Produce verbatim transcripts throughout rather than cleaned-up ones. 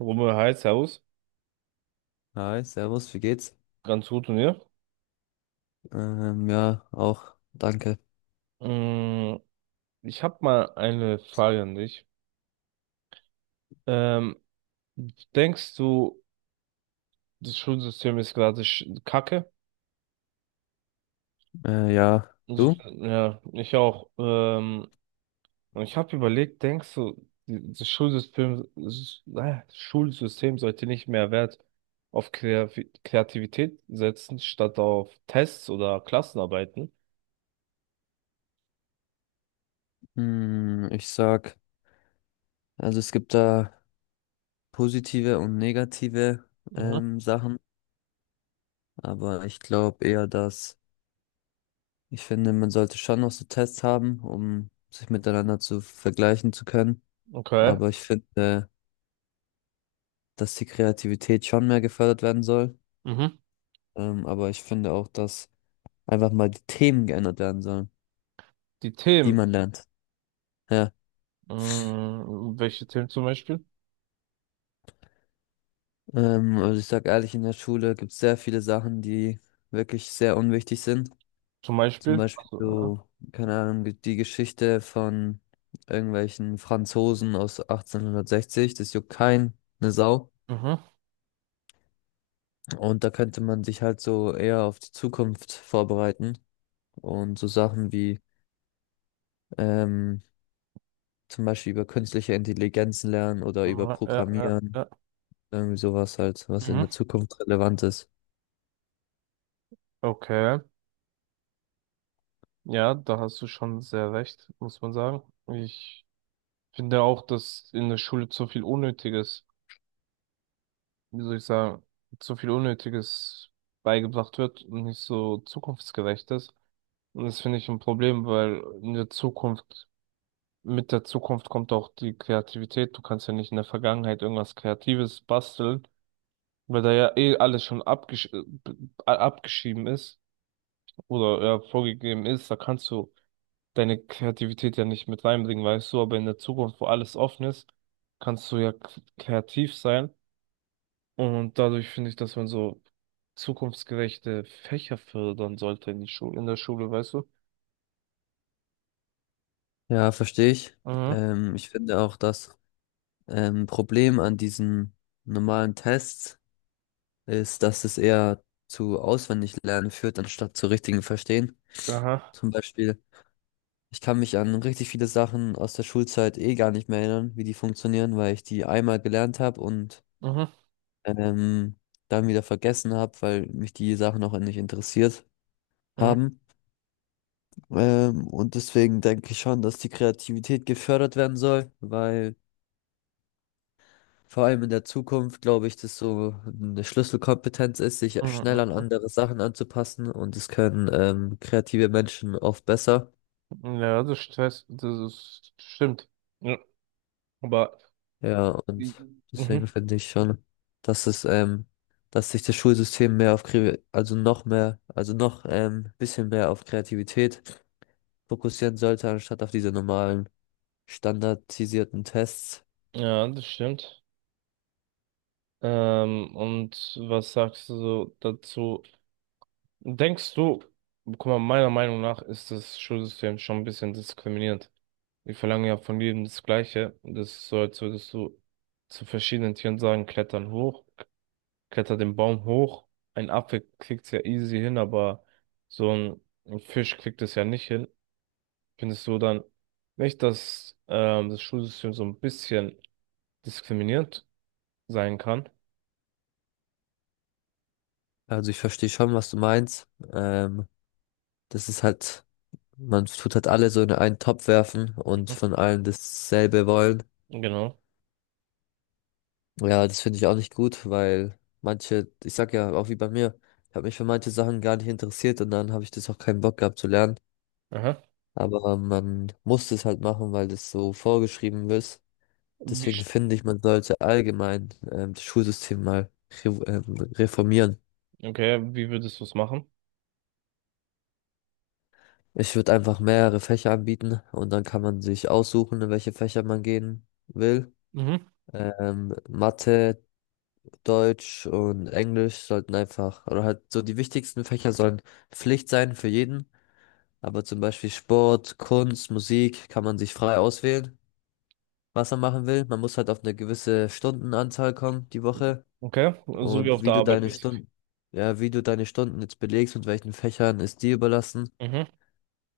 Rummel heißt Servus. Hi, Servus, wie geht's? Ganz gut und ihr? Ähm, ja, auch, danke. Mm, ich habe mal eine Frage an dich. Ähm, Denkst du, das Schulsystem ist gerade sch- Kacke? Äh, ja, Also, du? ja, ich auch. Ähm, und ich habe überlegt, denkst du, die- das Schulsystem, s- äh, Schulsystem sollte nicht mehr Wert auf Kreavi- Kreativität setzen, statt auf Tests oder Klassenarbeiten? Hm, ich sag, also es gibt da positive und negative Mhm. ähm, Sachen, aber ich glaube eher, dass ich finde, man sollte schon noch so Tests haben, um sich miteinander zu vergleichen zu können. Okay. Aber ich finde, dass die Kreativität schon mehr gefördert werden soll. Mhm. Ähm, aber ich finde auch, dass einfach mal die Themen geändert werden sollen, Die die Themen. man lernt. Ja. Mm, welche Themen zum Beispiel? Ähm, also ich sag ehrlich, in der Schule gibt es sehr viele Sachen, die wirklich sehr unwichtig sind. Zum Zum Beispiel. Beispiel So, ja. so, keine Ahnung, die die Geschichte von irgendwelchen Franzosen aus achtzehnhundertsechzig, das juckt keinen, ne Sau. Mhm. Und da könnte man sich halt so eher auf die Zukunft vorbereiten und so Sachen wie ähm, zum Beispiel über künstliche Intelligenzen lernen oder über Ja, ja, ja, Programmieren, ja. irgendwie sowas halt, was in Mhm. der Zukunft relevant ist. Okay. Ja, da hast du schon sehr recht, muss man sagen. Ich finde auch, dass in der Schule zu viel Unnötiges, wie soll ich sagen, zu viel Unnötiges beigebracht wird und nicht so zukunftsgerecht ist. Und das finde ich ein Problem, weil in der Zukunft, mit der Zukunft kommt auch die Kreativität. Du kannst ja nicht in der Vergangenheit irgendwas Kreatives basteln, weil da ja eh alles schon abgesch äh, b- abgeschrieben ist, oder ja, vorgegeben ist, da kannst du deine Kreativität ja nicht mit reinbringen, weißt du, aber in der Zukunft, wo alles offen ist, kannst du ja k- kreativ sein und dadurch finde ich, dass man so zukunftsgerechte Fächer fördern sollte in die Schule, in der Schule, weißt du? Ja, verstehe ich. Mhm. Ähm, ich finde auch, dass Ähm, Problem an diesen normalen Tests ist, dass es eher zu auswendig lernen führt, anstatt zu richtigen Verstehen. Aha. Zum Beispiel, ich kann mich an richtig viele Sachen aus der Schulzeit eh gar nicht mehr erinnern, wie die funktionieren, weil ich die einmal gelernt habe und Mhm. ähm, dann wieder vergessen habe, weil mich die Sachen auch nicht interessiert Mhm. haben. Ähm, und deswegen denke ich schon, dass die Kreativität gefördert werden soll, weil vor allem in der Zukunft glaube ich, dass so eine Schlüsselkompetenz ist, sich schnell an Mhm. andere Sachen anzupassen, und das können ähm, kreative Menschen oft besser. Mhm. Ja, das Stress, das ist, stimmt. Ja, aber Ja, und Mhm. deswegen Mhm. finde ich schon, dass es, ähm, dass sich das Schulsystem mehr auf, Kre- also noch mehr, also noch ähm, bisschen mehr auf Kreativität fokussieren sollte, anstatt auf diese normalen standardisierten Tests. Ja, das stimmt. Ähm, und was sagst du so dazu? Denkst du, guck mal, meiner Meinung nach ist das Schulsystem schon ein bisschen diskriminierend. Wir verlangen ja von jedem das Gleiche. Das ist so, als würdest du zu verschiedenen Tieren sagen, klettern hoch, kletter den Baum hoch. Ein Affe kriegt's ja easy hin, aber so ein, ein Fisch kriegt es ja nicht hin. Findest du dann nicht, dass ähm, das Schulsystem so ein bisschen diskriminierend sein kann? Also ich verstehe schon, was du meinst. Ähm, das ist halt man tut halt alle so in einen Topf werfen und Mhm. von allen dasselbe wollen. Genau. Ja, das finde ich auch nicht gut, weil manche, ich sag ja auch wie bei mir, ich habe mich für manche Sachen gar nicht interessiert und dann habe ich das auch keinen Bock gehabt zu lernen. Aha. Aber man muss es halt machen, weil das so vorgeschrieben ist. Wie, Deswegen sch- finde ich, man sollte allgemein ähm, das Schulsystem mal re ähm, reformieren. okay, wie würdest du es machen? Ich würde einfach mehrere Fächer anbieten und dann kann man sich aussuchen, in welche Fächer man gehen will. Mhm. Ähm, Mathe, Deutsch und Englisch sollten einfach, oder halt so die wichtigsten Fächer sollen Pflicht sein für jeden. Aber zum Beispiel Sport, Kunst, Musik kann man sich frei auswählen, was man machen will. Man muss halt auf eine gewisse Stundenanzahl kommen die Woche. Okay, so wie Und auf wie der du Arbeit deine cool. mäßig. Stunden, ja, wie du deine Stunden jetzt belegst und welchen Fächern ist dir überlassen. Mhm.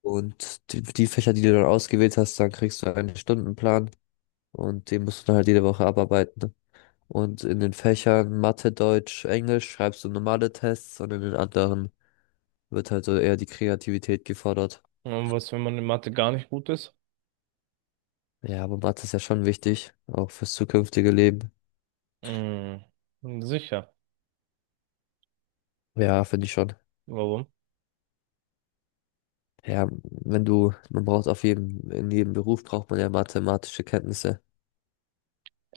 Und die, die Fächer, die du dann ausgewählt hast, dann kriegst du einen Stundenplan und den musst du dann halt jede Woche abarbeiten, ne? Und in den Fächern Mathe, Deutsch, Englisch schreibst du normale Tests und in den anderen wird halt so eher die Kreativität gefordert. Und was, wenn man in Mathe gar nicht gut ist? Ja, aber Mathe ist ja schon wichtig, auch fürs zukünftige Leben. Mhm. Sicher. Ja, finde ich schon. Warum? Ja, wenn du, man braucht auf jedem, in jedem Beruf braucht man ja mathematische Kenntnisse.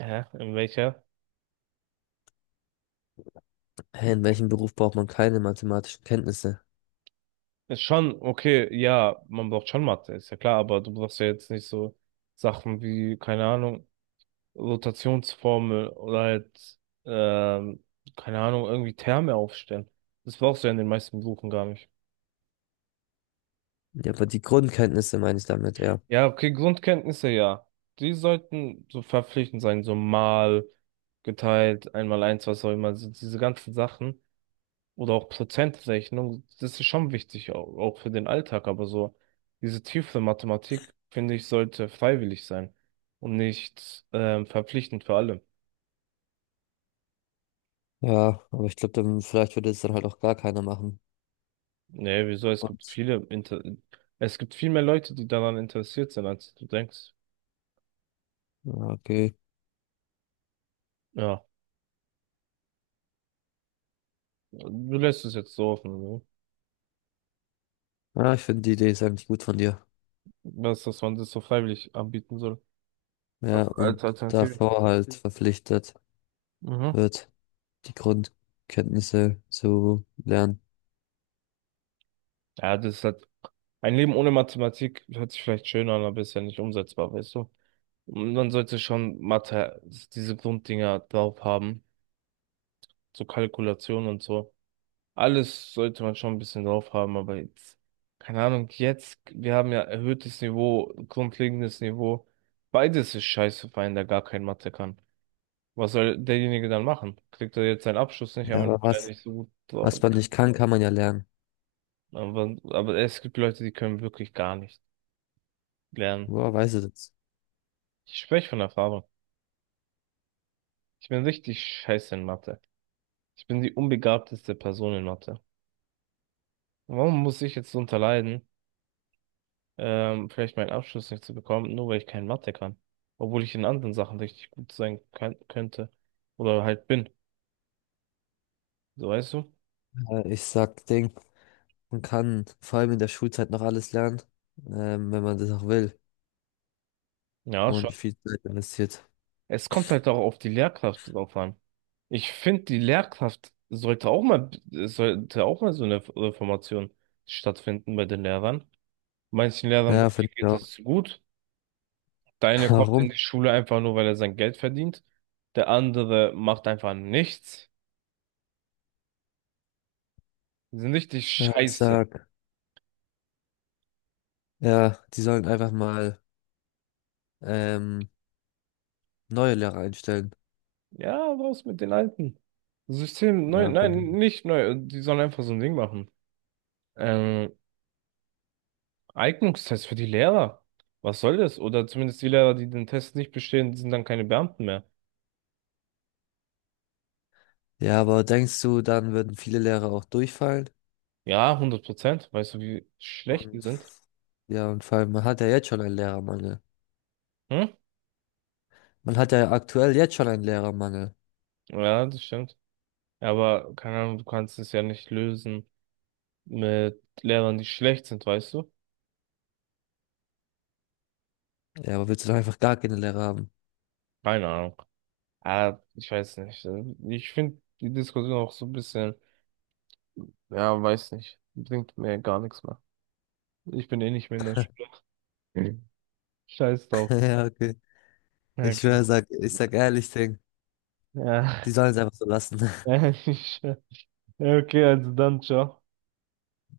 Hä? In welcher? Hä, in welchem Beruf braucht man keine mathematischen Kenntnisse? Ist schon, okay, ja, man braucht schon Mathe, ist ja klar, aber du brauchst ja jetzt nicht so Sachen wie, keine Ahnung, Rotationsformel oder halt, ähm, keine Ahnung, irgendwie Terme aufstellen. Das brauchst du ja in den meisten Berufen gar nicht. Ja, aber die Grundkenntnisse meine ich damit, ja. Ja, okay, Grundkenntnisse, ja. Die sollten so verpflichtend sein, so mal geteilt, einmal eins, was auch immer, also diese ganzen Sachen. Oder auch Prozentrechnung, das ist schon wichtig, au- auch für den Alltag, aber so diese tiefe Mathematik, finde ich, sollte freiwillig sein und nicht ähm, verpflichtend für alle. Ja, aber ich glaube, dann vielleicht würde es dann halt auch gar keiner machen. Nee, wieso? Es gibt Und, viele, Inter es gibt viel mehr Leute, die daran interessiert sind, als du denkst. ja, okay. Ja, du lässt es jetzt so offen, ne? Ja, ich finde die Idee ist eigentlich gut von dir. Was, dass man das so freiwillig anbieten soll. Ja, Als als und Alternative. davor halt verpflichtet Mhm. wird, die Grundkenntnisse zu lernen. Ja, das ist halt ein Leben ohne Mathematik hört sich vielleicht schön an, aber ist ja nicht umsetzbar, weißt du? Und man sollte schon Mathe, diese Grunddinger drauf haben, so Kalkulation und so. Alles sollte man schon ein bisschen drauf haben, aber jetzt, keine Ahnung, jetzt, wir haben ja erhöhtes Niveau, grundlegendes Niveau. Beides ist scheiße für einen, der gar kein Mathe kann. Was soll derjenige dann machen? Kriegt er jetzt seinen Abschluss nicht, Ja, aber aber was, nicht so gut. was man nicht kann, kann man ja lernen. Aber, aber es gibt Leute, die können wirklich gar nicht lernen. Woher weiß ich das? Ich spreche von Erfahrung. Ich bin richtig scheiße in Mathe. Ich bin die unbegabteste Person in Mathe. Warum muss ich jetzt darunter leiden, ähm, vielleicht meinen Abschluss nicht zu bekommen, nur weil ich kein Mathe kann? Obwohl ich in anderen Sachen richtig gut sein kann, könnte. Oder halt bin. So weißt du? Äh, ich sag, Ding, man kann vor allem in der Schulzeit noch alles lernen, ähm, wenn man das auch will Ja, schon. und viel Zeit investiert. Es kommt halt auch auf die Lehrkraft drauf an. Ich finde, die Lehrkraft sollte auch mal, sollte auch mal so eine Reformation stattfinden bei den Lehrern. Manchen Lehrern bei Ja, mir finde ich geht auch. es gut. Der eine kommt in Warum? die Schule einfach nur, weil er sein Geld verdient. Der andere macht einfach nichts. Die sind richtig Ja, ich scheiße. sag, ja, die sollen einfach mal ähm, neue Lehrer einstellen. Ja, raus mit den alten. System neu, Ja, finde ich. nein, nicht neu. Die sollen einfach so ein Ding machen. Ähm, Eignungstest für die Lehrer. Was soll das? Oder zumindest die Lehrer, die den Test nicht bestehen, sind dann keine Beamten mehr. Ja, aber denkst du, dann würden viele Lehrer auch durchfallen? Ja, hundert Prozent. Weißt du, wie schlecht die Und sind? ja, und vor allem, man hat ja jetzt schon einen Lehrermangel. Hm? Man hat ja aktuell jetzt schon einen Lehrermangel. Ja, das stimmt. Ja, aber keine Ahnung, du kannst es ja nicht lösen mit Lehrern, die schlecht sind, weißt du? Ja, aber willst du doch einfach gar keine Lehrer haben? Keine Ahnung. Ah, ich weiß nicht. Ich finde die Diskussion auch so ein bisschen, ja, weiß nicht, bringt mir gar nichts mehr. Ich bin eh nicht mehr in der Schule. Mhm. Scheiß drauf. Ja, okay. Ja, Ich okay. schwör, sag, ich sag ehrlich, Ding. Die Ja, sollen es einfach so lassen. ja, okay, also dann, ciao.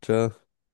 Ciao.